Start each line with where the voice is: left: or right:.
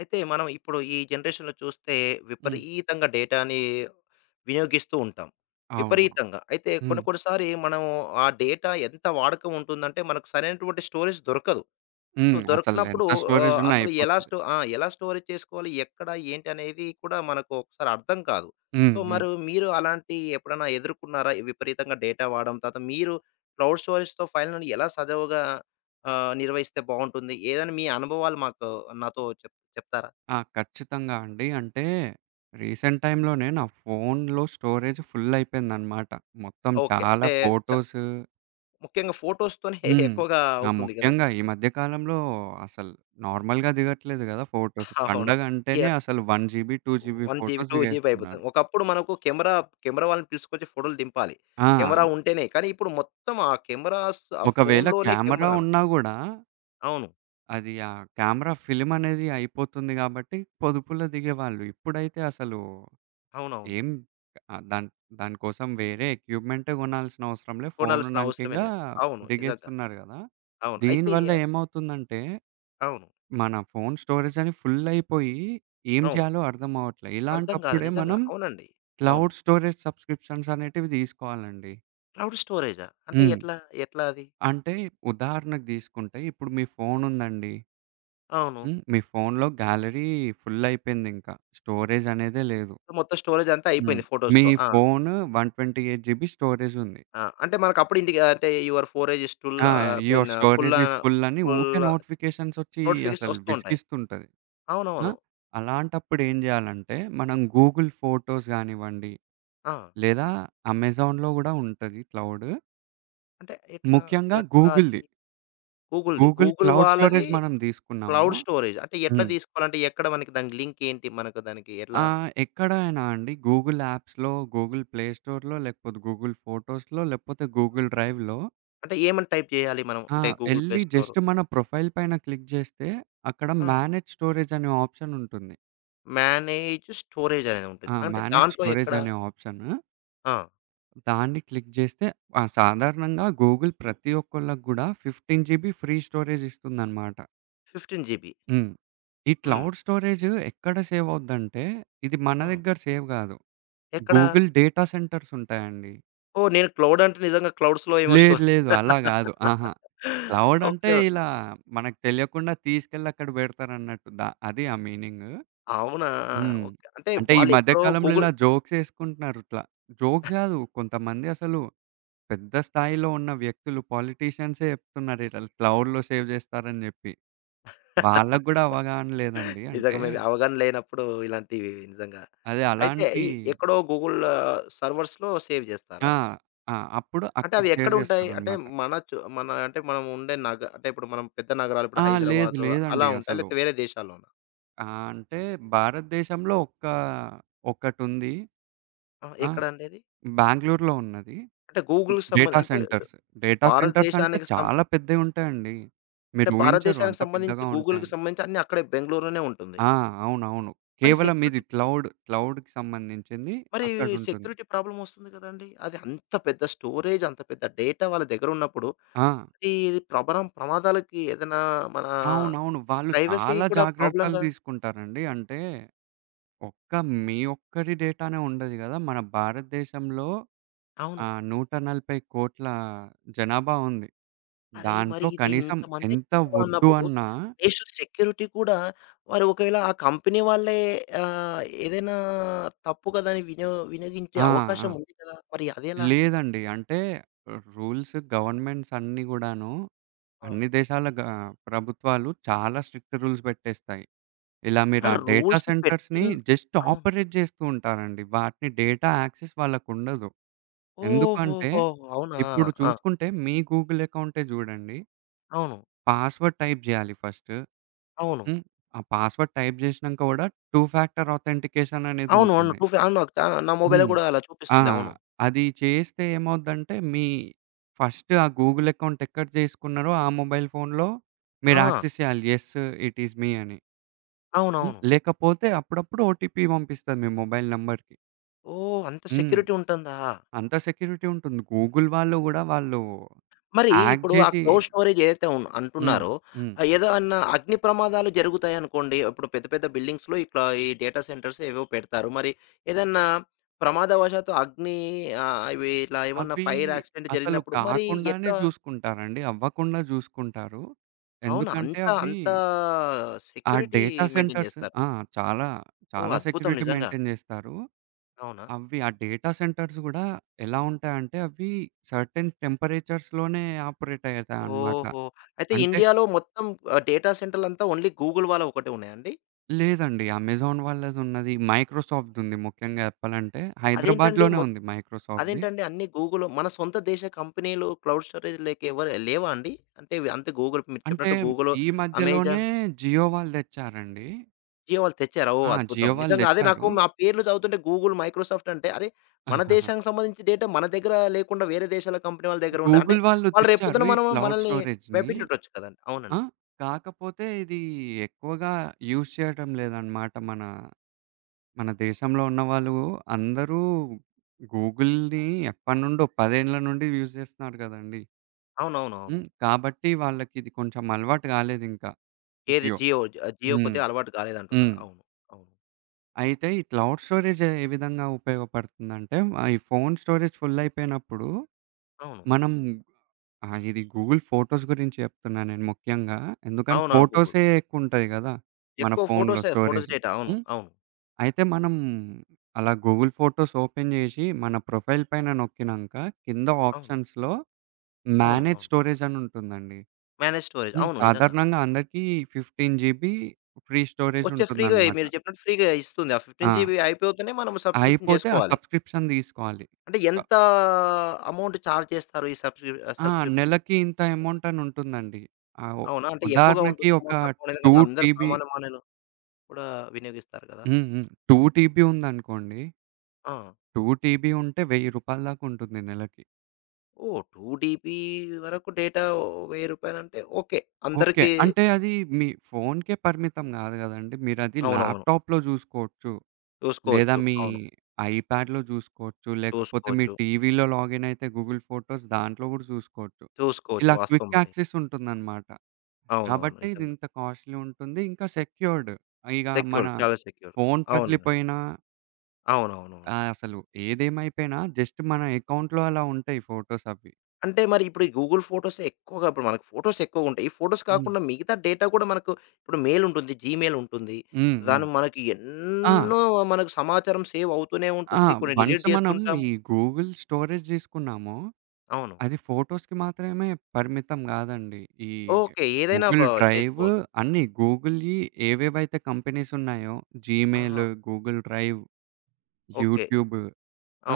left: అయితే మనం ఇప్పుడు ఈ జనరేషన్‌లో చూస్తే,
right: హ్మ్.
left: విపరీతంగా డేటాని వినియోగిస్తూ ఉంటాం.
right: అవును.
left: విపరీతంగా. అయితే
right: హ్మ్.
left: కొన్ని కొన్నిసారి మనం ఆ డేటా ఎంత వాడకం ఉంటుందంటే, మనకు సరైనటువంటి స్టోరేజ్ దొరకదు. సో
right: హ్మ్. అసలు
left: దొరికనప్పుడు
right: ఎంత స్టోరేజ్
left: ఆహ్,
right: ఉన్నా
left: అసలు ఎలా
right: అయిపోతది.
left: స్టో ఆ! ఎలా స్టోరేజ్ చేసుకోవాలి? ఎక్కడ ఏంటనేది కూడా మనకు ఒకసారి అర్థం కాదు.
right: హ్మ్.
left: సో
right: హ్మ్.
left: మరు మీరు అలాంటి ఎప్పుడన్నా ఎదుర్కున్నారా? విపరీతంగా డేటా వాడం, తర్వాత మీరు క్లౌడ్ స్టోరేజ్‌తో ఫైనలని ఎలా సజీవంగా? ఆహ్, నిర్వహిస్తే బావుంటుంది. ఏదన్నా మీ అనుభవాలు మాతో నాతో చెప్ చెప్తారా?
right: ఆ! ఖచ్చితంగా అండి. అంటే, రీసెంట్ టైమ్‌లోనే నా ఫోను‌లో స్టోరేజ్ ఫుల్లయిపోయిందనమాట. మొత్తం
left: ఓకే.
right: చాలా
left: అంటే చ
right: ఫోటోసు.
left: ముఖ్యంగా ఫోటోస్‌తోనే
right: హ్మ్.
left: ఎక్కువగా
right: ఆ!
left: అవుతుంది గదా!
right: ముఖ్యంగా ఈ మధ్య కాలంలో అసల నార్మల్‌గా దిగట్లేదు గదా! ఫోటోస్.
left: అవును.
right: పండగ అంటేనే
left: యాహ్!
right: అసలు 1 GB 2 GB
left: 1 GB,
right: photos
left: 2 GB
right: దిగేస్తున్నారు.
left: అయిపోతుంది. ఒకప్పుడు మనకు కెమెరా కెమెరా వాళ్నని తీసుకొచ్చి, ఫోటోలు దింపాలి. కెమెరా
right: ఆ!
left: ఉంటేనే కానీ, ఇప్పుడు మొత్తం ఆ కెమెరాస్ త ఆ
right: ఒకవేళ
left: ఫోను‌లోనే
right: కెమెరా
left: కెమెరాను.
right: ఉన్నా గూడా...
left: అవును.
right: అది ఆ క్యామెరా ఫిల్మ్ అనేది అయిపోతుంది గాబట్టి, పొదుపులో దిగేవాళ్ళు. ఇప్పుడైతే అసలు
left: అవునవును.
right: ఎమ్ ఆ దాన్ దానికోసం వేరే ఎక్విప్‌మెంటే గొనాల్సిన అవసరంలే ఫోను
left: కొనాల్సిన అవసరమే
right: ఉన్నాంకింగా
left: లేదు. అవును. నిజంగా.
right: దిగేస్తున్నారు గదా!
left: అవును. అయితే
right: దీనివల్ల ఏమవుతుందంటే,
left: అవును.
right: మన ఫోను స్టోరేజ్ అది ఫుల్లయిపోయి, ఏం
left: అవును.
right: జేయాలో అర్థమవట్లే.
left: అర్థం గాదు.
right: ఇలాంటప్పుడే
left: నిజంగా.
right: మనం
left: అవునండి. అవును.
right: క్లౌడ్ స్టోరేజ్ సబ్సిక్రిప్షన్ అనేటివి దీసుకోవాలండి.
left: క్లౌడ్ స్టోరేజా? అంటే
right: హ్మ్.
left: ఎట్లా, ఎట్లా అది?
right: అంటే ఉదాహరణకు దీసుకుంటే ఇప్పుడు మీ ఫోనుందండి
left: అవును.
right: హ్మ్. మీ ఫో‌ను‌లో గ్యాలరీ ఫుల్లయిపోయిందింకా. స్టోరేజనేదే లేదు.
left: మొత్తం స్టోరేజంతా
right: హ్మ్.
left: అయిపోయింది
right: మీ
left: ఫోటోస్‌తో. ఆ!
right: ఫోను 128 జీబీ స్టోరేజుంది.
left: ఆ! అంటే మనకప్పుడు ఇండిక అంటే యువర్ ఫోరేజ్ స్టుల్
right: ఆ!
left: ఆహ్,
right: యువర్
left: బీన్ ఆహ్,
right: స్టోరేజ్
left: పుల్లా
right: ఇస్ ఫుల్లని ఉకే
left: ఫుల్లా
right: నోటిఫికేషన్స్‌సోచ్చి
left: నోటిఫికేషన్
right: అసలు
left: ఒస్తూ ఉంటాయి.
right: విసిగిస్తుంటది. ఆ!
left: అవునవును.
right: అలాంటప్పుడు ఏం జేయాలంటే మనం గూగుల్ ఫోటోస్ గానివ్వండి,
left: ఆ!
right: లేదా అమెజాన్‌లో కూడా ఉంటది క్లౌడు.
left: అంటే ఎట్లా.
right: ముఖ్యంగా గూగుల్‌ది.
left: ఎట్లాది? గూగుల్‌ది.
right: గూగుల్
left: గూగుల్
right: క్లౌడ్
left: వాళ్ళాది.
right: స్టోరేజ్ మనం దీసుకున్నాము.
left: Cloud storage. అంటే ఎట్లా
right: హ్మ్.
left: దీసుకోవాలంటే ఎక్కడ మనకి దానికి లింకేంటి మనకు దానికి ఎట్లా?
right: ఆ! ఎక్కడైనా అండి, గూగుల్ యాప్స్‌లో, గూగుల్ ప్లే స్టోర్‌లో లేకపోతే గూగుల్ ఫోటోస్‌లో లేకపోతే గూగుల్ డ్రైవ్‌లో
left: అంటే ఏమని టైప్ చేయాలి మనం
right: ఆ!
left: అంటే గూగుల్ ప్లే
right: ఎళ్లి
left: స్టోరు?
right: జస్టు మన ప్రొఫైల్ పైన క్లిక్ జేస్తే అక్కడ
left: ఆ!
right: మేనేజ్ స్టోరేజని ఆప్షనుంటుంది.
left: మేనేజ్ స్టోరేజనేది ఉంటది.
right: ఆ!
left: అంటే
right: మేనేజ్
left: దాంట్లో ఎక్కడ?
right: స్టోరేజనే ఆప్షను.
left: ఆ!
right: దాన్ని క్లిక్ చేస్తే ఆహ్, సాధారణంగా గూగుల్ ప్రతి ఒక్కోళ్ళకు గూడా 15 జీబీ ఫ్రీ స్టోరేజ్ ఇస్తుందనమాట.
left: 15 జీబీ.
right: హ్మ్. ఈ
left: హ్మ్.
right: క్లౌడ్ స్టోరేజ్ ఎక్కడ సేవ్ అవుద్దంటే, ఇది మన
left: ఆ!
right: దగ్గర సేవ్ గాదు.
left: ఎక్కడ?
right: గూగుల్ డేటా సెంటర్స్ ఉంటాయాండి.
left: ఓహ్! నేను క్లౌడ్ అంటే నిజంగా క్లౌడ్స్‌లో ఏమో స్టో
right: లేదు. లేదు. అలా గాదు. అహా! క్లౌడ్ అంటే
left: ఓకే.
right: ఇలా మనకు తెలియకుండా తీసుకెళ్ళి అక్కడ బెడతారన్నట్టు దా అది ఆ మీనింగ్.
left: అవునా!
right: హ్మ్.
left: ఓకే. అంటే
right: అంటే, ఈ
left: వాళ్ళు
right: మధ్య
left: ఎక్కడో
right: కాలంలో
left: గూగుల్
right: ఇలా జోక్స్ ఏసుకుంటున్నారు ఇట్లా. జోక్స్ గాదు. కొంతమంది అసలు పెద్ద స్థాయిలో ఉన్న వ్యక్తులు పొలిటీషియన్సే చెప్తున్నారు, ఇలా క్లౌడ్‌లో సేవ్ జేస్తారని జెప్పి. వాళ్ళకి గూడా అవగాహన లేదండి.
left: నిజంగా
right: అంటే
left: మేబీ అవగాహన లేనప్పుడు ఇలాంటివి నిజంగా.
right: అదే
left: అయితే,
right: అలాంటి
left: ఈ ఎక్కడో గూగుల్ సర్వర్స్‌లో సేవ్
right: ఆ!
left: జేస్తారా?
right: ఆ! అప్పుడు
left: అంటే,
right: అక్కడ
left: అవి
right: సేవ్
left: ఎక్కడుంటాయి? అంటే,
right: జేస్తారనమాట.
left: మన చు మన అంటే మనం ఉండే నగ అంటే, ఇప్పుడు మనం పెద్ద నగరాలు ,ఇప్పుడు
right: ఆ! లేదు.
left: హైదరాబాదు, అలా
right: లేదండి
left: ఉంటాయా?
right: అసలు.
left: లేతే వేరే దేశాల్లోనా?
right: ఆ! అంటే, భారతదేశంలో ఒక్క ఒకటుంది.
left: ఆ!
right: ఆ!
left: ఎక్కడండది?
right: బెంగుళూరులో ఉన్నది
left: అంటే, గూగుల్‌కి సంబంధ
right: డేటా
left: అంటే,
right: సెంటర్స్. డేటా సెంటర్స్ అంటే
left: భారతదేశానికి సం
right: చాలా పెద్దగుంటాయండి.
left: అంటే,
right: మీరు ఊహించరు,
left: భారతదేశానికి
right: అంత
left: సంబంధించి,
right: పెద్దగా
left: గూగుల్‌కి
right: ఉంటాయని.
left: సంబంధించి అన్నీ అక్కడే బెంగుళూరులోనే ఉంటుంది.
right: ఆ! అవునవును.
left: మరి
right: కేవలం ఇది
left: సెక్యూరిటీ...
right: క్లౌడ్, క్లౌడ్‌కి సంబంధించింది
left: మరి
right: అక్కడుంటుంది.
left: సెక్యూరిటీ ప్రాబ్లమ్ వస్తుంది కదండి! అది అంత పెద్ద స్టోరేజ్ అంత పెద్ద డేటా వాళ్ళ దగ్గర ఉన్నప్పుడు,
right: ఆ!
left: అది ప్రభరం ప్రమాదాలకి ఏదైనా మనా
right: అవునవును. వాళ్ళు
left: ప్రైవసీ
right: చాలా
left: కూడా
right: జాగ్రత్తలు
left: ప్రాబ్లమ్‌గా
right: తీసుకుంటారండి. అంటే, ఒక్క మీ ఒక్కరి డేటానే ఉండదు గదా! మన భారతదేశంలో, ఆ!
left: అవును.
right: 1400000000 జనాభా ఉంది.
left: అరే! మరి
right: దాంట్లో
left: ఇది
right: కనీసం
left: ఇంతమంది
right: ఎంత
left: జనాభా
right: ఒద్దు
left: ఉన్నప్పుడు,
right: అన్నా
left: నేషనల్ సెక్యూరిటీ కూడా మరి ఒకవేళ ఆ కంపెనీ వాళ్ళే ఆహ్, ఏదైనా తప్పు కథని వినో వినియోగించే
right: ఆ! ఆ!
left: అవకాశం ఉంది కదా! మరి అదెలా?
right: లేదండి. అంటే, రూల్స్ గవర్నమెంట్స్ అన్నీ గూడాను
left: ఆ!
right: అన్ని దేశాల గ ప్రభుత్వాలు చాలా స్ట్రిక్ట్ రూల్స్ బెట్టేస్తాయి. ఇలా
left: ఆ!
right: మీరా డేటా
left: రూల్స్
right: సెంటర్స్‌ని
left: పెట్టిన్
right: జస్ట్
left: అవును.
right: ఆపరేట్ జేస్తూ ఉంటారండి. వాటి డేటా యాక్సెస్ వాళ్ళకుండదు. ఎందుకంటే,
left: ఓహోహోహో! అవునా!
right: ఇప్పుడు
left: ఆ!
right: చూసుకుంటే మీ గూగుల్ అకౌంటే జూడండి
left: అవును.
right: పాస్వర్డ్ టైప్ జేయాలి ఫస్ట్.
left: అవును.
right: హ్మ్. ఆ పాస్వర్డ్ టైప్ జేసినా కూడా 2 ఫ్యాక్టర్ ఆథెంటికేషన్
left: అవును. అవును.
right: అనేదుంటుంది.
left: టూ ఫ్యా అనొచ్చా నా మొబైల్‌లో
right: హ్మ్.
left: కూడా అలా
right: ఆ!
left: చూపిస్తుంది. అవును.
right: అది చేస్తే ఏమవుద్దంటే మీ ఫస్ట్ ఆ గూగుల్ అకౌంట్ ఎక్కడ జేసుకున్నారో ఆ మొబైల్ ఫోన్లో మీరు
left: ఆ!
right: యాక్సెస్ చేయాలి యెస్, ఇట్ ఈజ్ మీ అని. హ్మ్.
left: అవునవును.
right: లేకపోతే అప్పుడప్పుడు ఓటీపీ పంపిస్తది మీ మొబైల్ నంబర్‌కి.
left: ఓహ్! అంత
right: హ్మ్.
left: సెక్యూరిటీ ఉంటుందా?
right: అంత సెక్యూరిటీ ఉంటుంది. గూగుల్ వాళ్ళు కూడా వాళ్ళు
left: మరి
right: హాక్
left: ఇప్పుడు ఆ
right: జేసీ
left: క్లౌడ్ స్టోరేజేదైతే ఉన్
right: హ్మ్.
left: అంటున్నారో,
right: హ్మ్.
left: ఆహ్, ఏదో అన్నా అగ్నిప్రమాదాలు జరుగుతాయనుకోండి, ఇప్పుడు పెద్ద పెద్ద బిల్డింగ్స్‌లో ఇట్లా ఈ డేటా సెంటర్సేవో పెడతారు. మరి ఏదన్నా ప్రమాదవసాత్తు అగ్ని ఆహ్, ఇవి ఇలా ఏమన్నా
right: అవి
left: ఫైర్ యాక్సిడెంట్
right: అసలు
left: జరిగినప్పుడు మరి
right: కాకుండానే
left: ఎట్లా?
right: చూసుకుంటారండి. అవ్వకుండా చూసుకుంటారు.
left: అవునా!
right: ఎందుకంటే,
left: అంతా,
right: అవ్వి
left: అంతా
right: ఆ
left: సెక్యూరిటీ
right: డేటా
left: మెయింటైన్
right: సెంటర్స్
left: చేస్తారు.
right: ఆ! చాలా,
left: ఓహ్!
right: చాలా
left: అద్భుతం
right: సెక్యూరిటీ
left: నిజంగా!
right: మెయింటైన్ జేస్తారు.
left: అవునా!
right: అవ్వి ఆ డేటా సెంటర్స్ కూడా ఎలా ఉంటాయంటే అవి సర్టెన్ టెంపరేచర్స్‌లోనే ఆపరేటయితాయనమాట.
left: ఓహో! అయితే
right: అంటే
left: ఇండియాలో మొత్తం ఆహ్ డేటా సెంటర్లంతా ఓన్లీ గూగుల్ వాళ్ళవొకటే ఉన్నాయా అండి?
right: లేదండి. అమెజాన్ వాళ్ళదున్నది, మైక్రోసాఫ్డ్‌దుంది. ముఖ్యంగా చెప్పాలంటే
left: అదేంటండి?
right: హైదరాబాద్‌లోనే
left: మొత్
right: ఉంది మైక్రోసాఫ్ట్‌ది.
left: అదేంటండి? అన్ని గూగులు మన సొంత దేశ కంపెనీలు క్లౌడ్ స్టోరేజ్ లేక ఎవరు లేవా అండి? అంటే అంతే గూగుల్ మీరు
right: అంటే
left: చెప్పినట్టు గూగులో?
right: ఈ మధ్యలోనే
left: అమెజాన్?
right: జియో వాళ్ళు దెచ్చారండి.
left: జియో వాళ్ళు తెచ్చారా? ఓహ్!
right: ఆ!
left: అద్భుతం!
right: జియో వాళ్ళు
left: నిజంగా అదే
right: దెచ్చారు.
left: నాకు ఆ పేర్లు చదువుతుంటే గూగుల్, మైక్రోసాఫ్ట్ అంటే అరే! మన దేశానికి సంబంధించి డేటా మన దగ్గర లేకుండా వేరే దేశాల కంపెనీ వాళ్ళ దగ్గర ఉండ అంటే
right: గూగుల్ వాళ్ళు
left: వాళ్ళు రేపు
right: తెచ్చారు
left: పొద్దున
right: ఈ
left: మనం
right: క్లౌడ్
left: మనల్ని
right: స్టోరేజ్‌ని,
left: భయపించుండొచ్చు కదండి!
right: ఆ!
left: అవునండి.
right: కాకపోతే ఇది ఎక్కువగా యూజ్ జేయటం లేదనమాట. మనా, మన దేశంలో ఉన్నవాళ్ళు అందరూ గూగుల్‌ని ఎప్పటి నుండో 10 ఏండ్ల నుండి యూజ్ చేస్తున్నారు కదండీ! హ్మ్.
left: అవునవునవును.
right: కాబట్టి వాళ్ళకిది కొంచెం అలవాటు కాలేదింకా,
left: ఏది
right: జియో.
left: జియో? జ జియో
right: హ్మ్.
left: కొద్దిగా అలవాటు కాలేదంటున్నారు.
right: హ్మ్.
left: అవును. అవును.
right: అయితే ఈ క్లౌడ్ స్టోరేజే ఏ విధంగా ఉపయోగపడుతుందంటే, ఆ ఈ ఫోను స్టోరేజ్ ఫుల్లయిపోయినప్పుడు,
left: అవును.
right: మనం ఆ! ఇది గూగుల్ ఫోటోస్ గురించి చెప్తున్నా, నేను ముఖ్యంగా. ఎందుకంటే
left: అవునవును. గూగుల్.
right: ఫోటోసే యెక్కువుంటాయి గదా! మన
left: ఎక్కువ
right: ఫోనులో
left: ఫోటోసే ఫోటోస్
right: స్టోరెజు
left: డేట. అవును.
right: హ్మ్.
left: అవును.
right: అయితే మనం అలా గూగుల్ ఫోటోస్ ఓపెన్ జేసి, మన ప్రొఫైల్ పైన నోక్కినంక కింద
left: అవును.
right: ఆప్షన్స్‌లో మ్యానేజ్
left: అవునా?
right: స్టోరేజని ఉంటుందండి.
left: Manage storage.
right: హ్మ్.
left: అవును. నిజంగా.
right: సాధారణంగా అందరికి, 15 జీబీ ఫ్రీ
left: వచ్చే ఫ్రీగయి,
right: స్టోరేజూంటుందనమాట.
left: మీరు జేప్పినట్టు ఫ్రీగా ఇస్తుంది. ఆ
right: ఆ!
left: జీబీ అయిపోతనే మనం సబ్స్క్రిప్షన్
right: అయిపోతే ఆ
left: జేసుకోవాలి.
right: సబ్స్క్రిప్షన్ దీసుకోవాలి.
left: అంటే
right: స
left: ఎంతా అమౌంట్ చార్జ్ జేస్తారు. ఈ సబ్
right: ఆ!
left: సబ్స్క్రిప్ష
right: నెలకి ఇంత
left: సబ్స్క్రిప్షన్‌కి?
right: అమౌంటనుంటుందండి. ఆ ఓ
left: అవునా! అంటే ఎక్కువగా
right: ఉదాహరణకి
left: ఉంటుందా
right: ఒక
left: అమౌంట్? తక్కువ లేదా?
right: 2
left: ఎందుకంటే అందరూ
right: టిబి
left: సామాన్య మనవులు కూడా వినియోగిస్తారు కదా!
right: హ్మ్. హ్మ్. 2 టీబీ ఉందనుకోండి.
left: ఆ!
right: 2 టీబీ ఉంటే రూ. 1000 దాకుంటుంది నెలకి.
left: ఓహ్! 2 టీబీ వరకు డేటా రూ. 1000 రూపాయలంటే ఓకే.
right: ఓకే.
left: అందరికీ
right: అంటే అది మీ ఫోనుకే పరిమితం గాదు గదండి! మీరది
left: అవునవును.
right: ల్యాప్‌టాప్‌లో జూసుకోవచ్చు. లేదా
left: చూసుకోవచ్చు.
right: మీ
left: అవును.
right: ఐ ప్యాడ్ జూసుకోవచ్చు. లేకపోతే మీ
left: చూసుకోవచ్చు.
right: టీవీలో లాగినయితే గూగుల్ ఫోటోస్ దాంట్లో గూడా జూసుకోవచ్చు.
left: చూసుకోవచ్చు.
right: ఇలా
left: వాస్తవం
right: క్విక్
left: అండి.
right: యాక్సెసుంటుందనమాట.
left: అవునవును.
right: కాబట్టి,
left: నిజంగా.
right: ఇదింత కాస్ట్‌లి ఉంటుంది. ఇంకా సెక్యూర్డ్. ఇగ మన,
left: సెక్యూర్. చాలా సెక్యూర్.
right: ఫోను
left: అవును.
right: పగిలిపోయినా ఆ!
left: అవునవునవును.
right: అసలు ఏదేమైపోయినా జస్ట్ మన ఎకౌంట్‌లో అలా ఉంటాయి ఫోటోస్ అవి.
left: అంటే మరి ఇప్పుడు గూగుల్ ఫోటోస్ ఎక్కువగా ఇప్పుడు మనకి ఫోటోస్ ఎక్కువ ఉంటాయి. ఈ ఫోటోస్
right: హ్మ్.
left: కాకుండా మిగతా డేటా కూడా మనకు ఇప్పుడు మెయిల్ ఉంటుంది. జీమెయిల్ ఉంటుంది.
right: హ్మ్. హ్మ్.
left: దాన్ని మనకి
right: ఆ!
left: ఎన్నో మనకు సమాచారం సేవ్ అవుతూనే
right: ఆ!
left: ఉంటుంది కొన్ని డీలిట్
right: వన్సు మనం
left: జేస్తుంటాము.
right: ఈ గూగుల్ స్టోరేజ్ తీసుకున్నాము.
left: అవును.
right: అది ఫోటోస్‌కి మాత్రమే పరిమితం గాదండి. ఈ
left: ఓకే. ఏదైనా బ
right: గూగుల్ డ్రైవు
left: చేసుకోవచ్చు.
right: గూగుల్‌వి అన్న ఈ ఏవేవైతే కంపెనీస్ ఉన్నాయో జీమెయిలు
left: ఆహా!
right: Google drive.
left: ఓకే.
right: యూట్యూబు.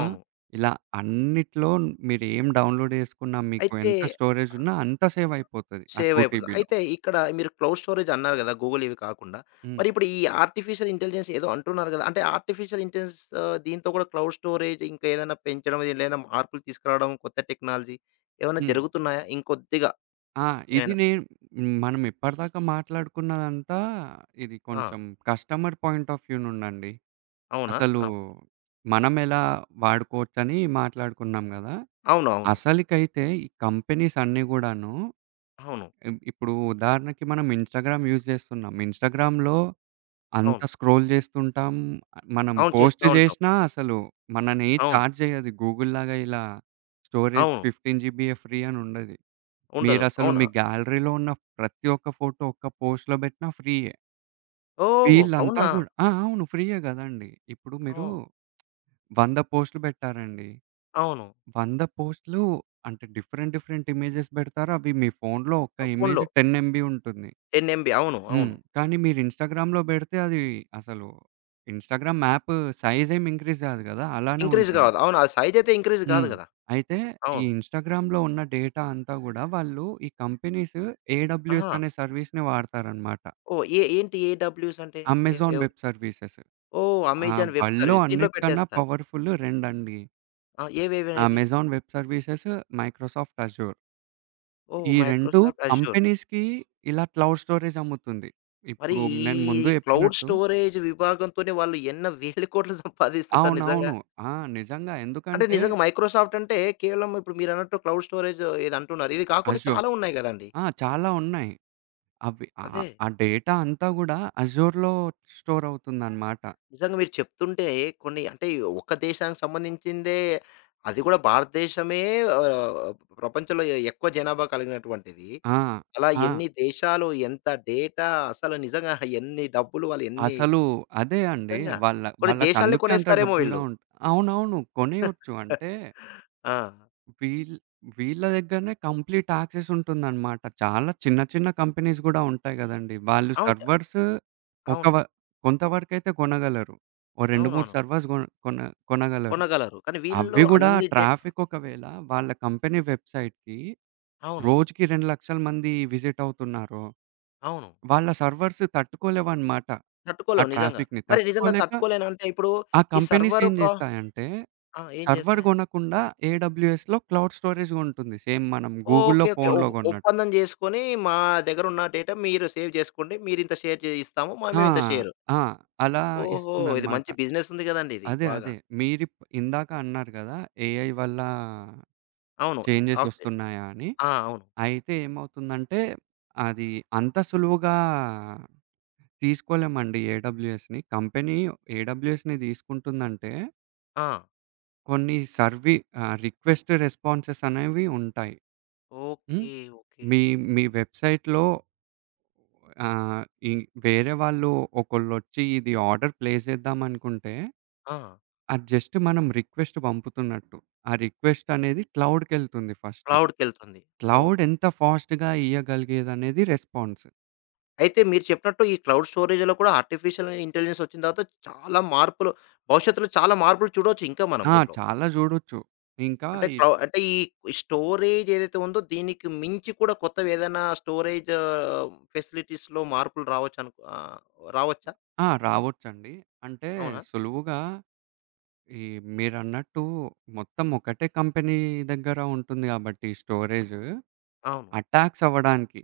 right: ఆ! ఇలా అన్నిట్లో మీరు ఏం డౌన్‌లోడ్ చేసుకున్నా మీకు
left: అయితే,
right: ఎంత స్టోరేజ్
left: ఆహ్
right: ఉన్నా అంత సేవయిపోతది ఆ 2
left: సేవయిపోతుంది.
right: టీబీలో
left: అయితే ఇక్కడ మీరు క్లౌడ్ స్టోరేజ్ అన్నారు కదా! గూగుల్ ఇవి కాకుండా.
right: హ్మ్.
left: మరి ఇప్పుడు ఈ ఆర్టిఫిషియల్ ఇంటెలిజెన్స్ ఏదో అంటున్నారు కదా! అంటే ఆర్టిఫిషియల్ ఇంటెలిజెన్స్ ఆహ్, దీంతో కూడా క్లౌడ్ స్టోరేజ్ ఇంకా ఏదైనా పెంచడం దీంట్లో ఏదైనా మార్పులు తీసుకురావడం, కొత్త టెక్నాలజీ ఏమన్నా
right: హ్మ్.
left: జరుగుతున్నాయా? ఇంకొద్దిగా?
right: ఆ! ఇది
left: ఏవన్నా?
right: నేను మనం ఇప్పటిదాకా మాట్లాడుకున్నదంతా ఇది
left: ఆ!
right: కొంచెం కస్టమర్ పాయింట్ ఆఫ్ వ్యూ నుండండి.
left: అవునా!
right: అసలు,
left: అవును.
right: మనం ఎలా వాడుకోవచ్చని మాట్లాడుకున్నాం గదా!
left: అవునవును.
right: అసలకైతే ఈ కంపెనీస్ అన్నీ గూడాను.
left: అవును.
right: ఇ ఇప్పుడు ఉదాహరణకి మనం ఇన్‌స్టాగ్రామ్ యూజ్ జేస్తున్నాం. ఇన్‌స్టాగ్రామ్‌లో అంత
left: అవును.
right: స్క్రోల్ చేస్తుంటాం. మనం
left: అవును చేస్తా
right: పోస్టు
left: ఉంటాం.
right: జేసినా అసలు మనని
left: అవును.
right: చార్జ్ చేయదు గూగుల్‌‌లాగా ఇలా. స్టోరేజ్
left: అవును.
right: 15 ఫ్రీ అని ఉండది.
left: ఉండదు.
right: మీరసలు
left: అవునా!
right: మీ గ్యాలరీలో ఉన్న ప్రతి ఒక్క ఫోటో ఒక్క పోస్ట్‌లో పెట్టినా ఫ్రీయే.
left: ఓహ్!
right: వీళ్ళంతా
left: అవునా!
right: గూడా ఆ! అవును ఫ్రీయే గదండీ. ఇప్పుడు మీరు,
left: ఓహ్!
right: 100 పోస్టులు పెట్టారండి.
left: అవును.
right: 100 పోస్టులు అంటే డిఫరెంట్ డిఫరెంట్ ఇమేజెస్ పెడతారు. అవి మీ ఫోనులో ఒక్క
left: ఆ! ఫోను‌లో.
right: ఇమేజ్ 10 ఎంబీ ఉంటుంది.
left: 10 ఎంబీ అవును.
right: హ్మ్.
left: అవును.
right: కానీ మీరు ఇన్‌స్టాగ్రామ్‌లో పెడితే అది అసలు ఇన్‌స్టాగ్రామ్‌ యాప్ సైజ్ ఏం ఇంక్రీజ్ గాదు కదా! అలానే
left: ఇంక్రీజ్
right: ఉంటుంది.
left: కాదు. అవును. అది సైజయితే ఇంక్రీజ్ కాదు
right: హ్మ్.
left: కదా!
right: అయితే ఈ
left: అవును.
right: ఇన్‌స్టాగ్రామ్‌లో ఉన్న డేటా అంతా గూడా వాళ్ళు ఈ కంపెనీస్ ఏడబల్యూఎస్
left: ఆహా!
right: అనే సర్వీస్‌ని వాడతారనమాట.
left: ఓహ్! ఏ ఏంటి ఏడబల్యూసంటే? ఏ
right: అమెజాన్
left: ఎవ్
right: వెబ్ సర్వీసెస్.
left: ఓహ్!
right: ఆ!
left: అమెజాన్ వెబ్
right: వల్డ్‌లో
left: సర్వీస్ దీంట్లో
right: అన్నిటికన్న
left: పెట్టేస్తారు.
right: పవర్‌ఫుల్లు రెండండి.
left: ఆ! ఏవేవనేవి?
right: Amazon web services, Microsoft Azure.
left: ఓహ్!
right: ఈ
left: మైక్రో
right: 2
left: సాఫ్ట్ అష్యూరు.
right: కంపెనీస్‌కి ఇలా క్లౌడ్ స్టోరేజ్ అమ్ముతుంది.
left: మరి
right: ఇప్పుడు
left: ఈ
right: నేను ముందు
left: క్లౌడ్
right: జెప్పినట్టు
left: స్టోరేజ్ విభాగంతోనే వాళ్ళు ఎన్న వేల కోట్లు సంపాదిస్తుంటారు నిజంగా?
right: అవునవును. ఆ! నిజంగా
left: అంటే
right: ఎందుకంటే
left: నిజంగా మైక్రోసాఫ్టంటే కేవలం ఇప్పుడు మీరన్నట్టు క్లౌడ్ స్టోరేజ్ ఏది అంటున్నారు. ఇది కాకుండా
right: అష్యూర్.
left: చాలా ఉన్నాయి గదండీ!
right: ఆ! చాలా ఉన్నాయి. అవి ఆహ్,
left: అదే.
right: ఆ డేటా అంతాడా అష్యూర్‌లో స్టోరవుతుందనమాట.
left: నిజంగా మీరు చెప్తుంటే కొన్ని, అంటే ఒక్క దేశానికి సంబంధించిందే. అది కూడా భారతదేశమే ఆహ్, ప్రపంచంలో ఎక్కువ జనాభా కలిగినటువంటిది.
right: ఆ!
left: అలా
right: ఆ!
left: ఎన్ని దేశాలు? ఎంత డేటా? అసలు నిజంగా ఎన్ని డబ్బులు వాళ్ళు ఎన్ని
right: అసలు అదే అండి.
left: నిధంగా.
right: వాళ్ళ
left: కొన్ని దేశాల్నే
right: వాళ్ళకందుకే అంత
left: కొనేస్తారేమో
right: డబ్బులుగా
left: వీళ్ళు.
right: ఉం అవునవును. కొనేయొచ్చు. అంటే
left: ఆ!
right: వీల్ వీళ్ళ దగ్గరనే కంప్లీట్ యాక్సెస్ ఉంటుందనమాట. చాలా చిన్న చిన్న కంపెనీస్ గూడా ఉంటాయి గదండీ. వాళ్ళు
left: అవును. త
right: సర్వర్స్ ఒక
left: అవును.
right: వ కొంతవరకైతే కొనగలరు. ఓ 2, 3
left: అవునవును.
right: సర్వర్స్ గొన్ కొన కొనగలరు.
left: కొనగలరు. కానీ వీళ్ళు
right: అవ్వి కూడా
left: అన్ని డేట్
right: ట్రాఫిక్ ఒకవేళ వాళ్ళ కంపెనీ వెబ్సైట్‌కి
left: అవును.
right: రోజుకి 200000 మంది విజిట్ అవుతున్నారు.
left: అవును.
right: వాళ్ళ సర్వర్స్ తట్టుకోలేవనమాట ఆ
left: తట్టుకోలేవు. నిజంగా.
right: ట్రాఫిక్‌ని.
left: మరి నిజంగా
right: తట్టుకోలేక
left: తట్టుకోలేనంటే ఇప్పుడు
right: ఆ
left: ఈ
right: కంపెనీస్
left: సర్వర్
right: ఏం
left: ప్రా
right: జేస్తాయంటే,
left: ఆ! ఏం
right: సర్వర్
left: జేస్తాయి?
right: కొనకుండా ఏడబ్ల్యూఎస్‌‌లో క్లౌడ్ స్టోరేజ్‌ గొంటుంది. సేమ్ మనం గూగుల్‌లో
left: ఓకే. ఓకే. ఒ
right: ఫోనులో గొన్నట్టు.
left: ఒప్పందం జేసుకొని మా దగ్గర ఉన్న డేటా మీరు సేవ్ జేసుకోండి మీరు ఇంత షేర్ చే ఇస్తాము మా
right: ఆ!
left: మేమింత షేరు.
right: ఆ! అలా
left: ఓహో! ఇది
right: ఇస్తుందనమాట.
left: మంచి బిజినెస్ ఉంది గదండీ! ఇది.
right: అదే.
left: బాగా.
right: అదే. మీరిప్ ఇందాక అన్నారు గదా! ఏఐ వల్లా
left: అవును. అవ్
right: చేంజెసొస్తున్నాయా అని?
left: ఆ! అవును.
right: అయితే ఏమవుతుందంటే, అది అంత సులువుగా తీసుకోలేమండి. ఏడబ్ల్యూఎస్‌ని. కంపెనీ ఏడబ్ల్యూఎస్‌ని తీసుకుంటుందంటే
left: ఆ!
right: కొన్ని సర్విీ, ఆహ్ రిక్వెస్ట్ రెస్పాన్సెస్ అనేవి ఉంటాయి. హ్మ్.
left: ఓకే. ఓకే.
right: మీ మీ, వెబ్సైట్లో ఆ! ఇ వేరే వాళ్ళు ఒకళ్ళొచ్చి, ఇది ఆర్డర్ ప్లే చేద్దామనుకుంటే
left: ఆ!
right: అది జస్ట్ మనం రిక్వెస్ట్ పంపుతున్నట్టు. ఆ రిక్వెస్ట్ అనేది క్లౌడ్‌కెల్తుంది ఫస్ట్.
left: క్లౌడ్‌కెల్తుంది.
right: Cloud
left: okay.
right: ఎంత ఫాస్ట్‌గా ఇయగలిగేదనేది రెస్పాన్స్.
left: అయితే మీరు చెప్పినట్టు ఈ క్లౌడ్ స్టోరేజ్‌లో కూడా ఆర్టిఫిషియల్ ఇంటెలిజెన్స్ వచ్చిన తర్వాత చాలా మార్పులు, భవిష్యత్తులో చాలా మార్పులు చూడొచ్చు ఇంకా మనం
right: ఆ!
left: దీంట్లో.
right: చాలా చూడొచ్చు. ఇంకా
left: అంటే
right: ఇ
left: క అంటే ఈ స్టోరేజ్ ఏదైతే ఉందో దీనికి మించి కూడా కొత్తది ఏదైనా స్టోరేజ్ ఫెసిలిటీస్‌లో మార్పులు రావచ్చనుకో ఆహ్, రావచ్చా?
right: ఆ! రావచ్చండి. అంటే
left: అవునా?
right: సులువుగా, ఈ మీరన్నట్టు, మొత్తం ఒకటే కంపెనీ దగ్గర ఉంటుంది కాబట్టి స్టోరేజు.
left: అవును.
right: అటాక్స్ అవ్వడానికి.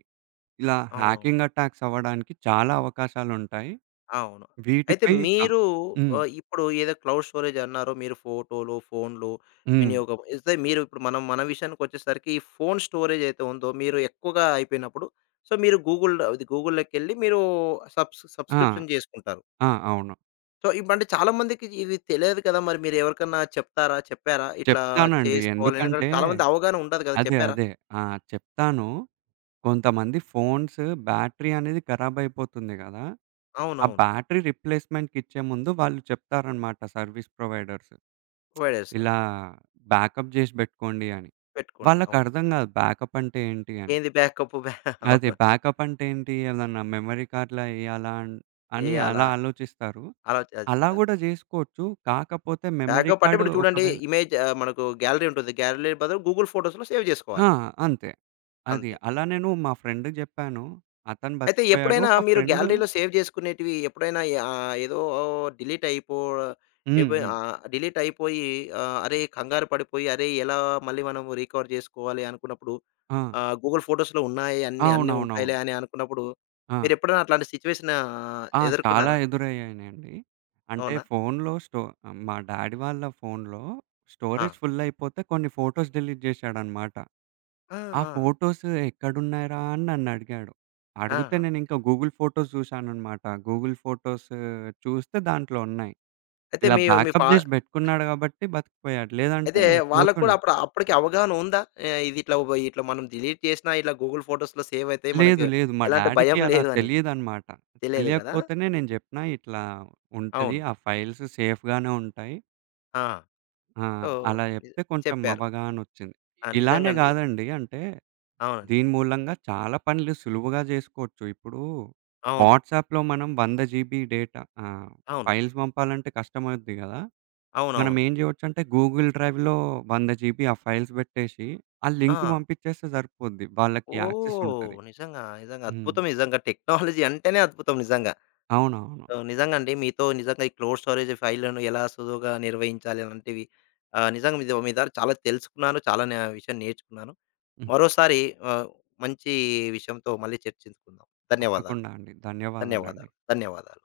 right: ఇలా,
left: అవునవును.
right: హ్యాకింగ్ అటాక్స్ అవ్వడానికి చాలా అవకాశాలుంటాయి.
left: అవును. అయితే
right: వీటిపై క
left: మీరు
right: హ్మ్.
left: ఆహ్, ఇప్పుడు ఏదై క్లౌడ్ స్టోరేజ్ అన్నారో మీరు ఫోటోలో, ఫోన్లో
right: హ్మ్.
left: వినియోగం ఏతే మీరు ఇప్పుడు మనం మన విషయానికి వచ్చేసరికి ఈ ఫోన్ స్టోరేజ్ అయతే ఉందో మీరు ఎక్కువగా అయిపోయినప్పుడు సో, మీరు గూగుల్ ఇది గూగుల్లోకిెళ్ళి మీరు సబ్స్
right: ఆ!
left: సబ్స్క్రిప్షన్ చేసుకుంటారు.
right: ఆ! అవును.
left: సో, ఇప్ అంటే, చాలామందికి ఇవి తెలిదు కదా! మరి మీరెవరికన్నా చెప్తారా? చెప్పారా? ఇట్లా
right: చెప్తానండి.
left: చేసుకోవాలైన కానీ,
right: ఎందుకంటే
left: చాలామంది అవగాహనుండదు కదా!
right: అదే,
left: చెప్పారా?
right: అదే. ఆ! చెప్తాను. కొంతమంది ఫోన్స్ బ్యాటరీ అనేది ఖరాబయిపోతుంది కదా! ఆ
left: అవునవును.
right: బ్యాటరీ రిప్లేస్మెంట్‌కిచ్చే ముందు వాళ్ళు చెప్తారనమాట, సర్వీస్ ప్రొవైడర్స్.
left: ప్రొవైడర్స్.
right: ఇలా బ్యాకప్ జేసి బెట్టుకోండి అని.
left: పెట్టుకోండి.
right: వాళ్ళకి
left: అవును.
right: అర్థం కాదు. బ్యాకపంటే, ఏంటి అని.
left: ఏంది బ్యాకప్పు? బ్యా
right: అదే,
left: అవును.
right: బ్యాకపంటే ఏంటి? ఏదన్నా మెమరీ కార్డ్‌లా ఎయ్యాలాన్ అని
left: ఇయాలా?
right: అలా ఆలోచిస్తారు. అలా
left: అలోచచిస్తారు.
right: కూడా జేసుకోవచ్చు. కాకపోతే, మెమరీ
left: బ్యాకప్పంటే,
right: కార్డూ
left: ఇప్పుడు చూడండి,
right: ఒకవేళ
left: ఇమేజా ఆహ్, మనకు గ్యాలరీ ఉంటుది. గ్యాలరీ బదులు, గూగుల్ ఫోటోస్‌లో సేవ్
right: ఆ!
left: చేసుకోవాలి.
right: అంతే. అది.
left: అంతే.
right: అలా నేను మా ఫ్రెండ్‌కి జెప్పాను. అతను
left: అయితే,
right: బతికపోయాడు.
left: ఎప్పుడైనా
right: ఒక
left: మీరు
right: ఫ్రెండు
left: గ్యాలరీలో సేవ్ చేసుకునేటివి ఎప్పుడైనా ఆహ్, ఏదో డిలీటయిపో
right: హ్మ్.
left: ఏపోయా
right: హ్మ్.
left: ఆహ్, డిలీటయిపోయి ఆహ్, అరే! కంగారు పడిపోయి, అరే! ఎలా మళ్ళీ మనం రికవర్ చేసుకోవాలి అనుకున్నప్పుడు,
right: ఆ!
left: ఆహ్, గూగుల్ ఫోటోస్‌లో ఉన్నాయన్ని అన్నీ
right: అవునవునవును.
left: ఉంటాయిలే అని అనుకున్నప్పుడు,
right: ఆ!
left: మీరెప్పుడైనా అట్లాంటి సిచ్యువేషనా
right: ఆ! చాలా
left: ఎదుర్కున్నారా?
right: ఎదురయ్యినండి. అంటే,
left: అవునా?
right: ఫోనులో స్టో మా డ్యాడీ వాళ్ళ ఫోనులో,
left: ఆ!
right: స్టోరేజ్ ఫులయిపోతే, కొన్ని ఫోటోస్ డిలీట్ జేశాడనమాట.
left: ఆ!
right: ఆ
left: ఆ!
right: ఫోటోస్ ఎక్కడునైరాని నన్ను అడిగాడు. అడిగితే
left: ఆహా!
right: నేనింకా గూగుల్ ఫోటోస్ జూసాననమాట. గూగుల్ ఫోటోస్ చూస్తే దాంట్లో ఉన్నాయి.
left: అయితే,
right: ఇలా
left: మీరు మీ ఫా
right: బ్యాకప్ జేసి బెట్టుకున్నాడు కాబట్టి బతికపోయాడు.
left: అయితే,
right: లేదంటే,
left: వాళ్ళకి కూడా
right: పోతుండే.
left: అప్పుడా అప్పటికి అవగాహన ఉందా? ఆహ్, ఇదిట్లావ్వబోయి ఇట్లా మనం డిలీట్ చేసినా ఇట్లా గూగుల్ ఫోటోస్‌లో సేవయితాయి.
right: లేదు,
left: మనకు
right: లేదు. మా
left: ఎలాంటి
right: డ్యాడీకి
left: భయం
right: అలా
left: లేదని.
right: తెలీదనమాట.
left: తెలియదు కదా!
right: తెలియకపోతేనే నేను జెప్పినా, ఇట్లా ఉంటది.
left: అవును.
right: ఆ ఫైల్స్ సేఫ్‌గానే ఉంటాయి.
left: ఆ!
right: ఆ!
left: సో,
right: అలా చెప్తే కొంచెం
left: చెప్పారు.
right: అవగాహనొచ్చింది.
left: ఆ!
right: ఇలానే
left: నిజంగాండి.
right: కాదండి అంటే,
left: అవునండి.
right: దీని మూలంగా చాలా పనులు సులువుగా జేసుకోవచ్చు. ఇప్పుడు,
left: అవును.
right: వాట్సాప్‌లో మనం 100 జీబీ డేటా ఆహ్,
left: అవును.
right: ఫైల్స్ పంపాలంటే కష్టమవుద్ది కదా! మనం
left: అవునవును.
right: ఏం జేయోచ్చంటే, గూగుల్ డ్రైవ్‌లో 100 జీబీ ఆ ఫైల్స్ పెట్టేసి, ఆ లింక్
left: ఆ!
right: పంపించేస్తే సరిపోద్ది. వాళ్ళకి
left: ఓహ్!
right: యాక్సెసుంటది.
left: నిజంగా, నిజంగా.
right: హ్మ్.
left: అద్భుతం నిజంగా, టెక్నాలజీ అంటేనే, అద్భుతం నిజంగా.
right: అవునవును.
left: సో, నిజంగండి మీతో నిజంగా ఈ క్లోడ్ స్టోరేజ్ ఫైల్లను, ఎలా సులువుగా నిర్వహించాలి అలాంటివి, ఆహ్, నిజంగా మీ దో మీ దగ్గర చాలా తెలుసుకున్నాను. చాలాన విషయం నేర్చుకున్నాను.
right: హ్మ్.
left: మరోసారి ఆహ్, మంచి విషయంతో మళ్ళీ చర్చించుకుందాం. ధన్యవాదాలు.
right: తప్పకుండా అండి. ధన్యవాదాలండి.
left: ధన్యవాదాలు. ధన్యవాదాలు.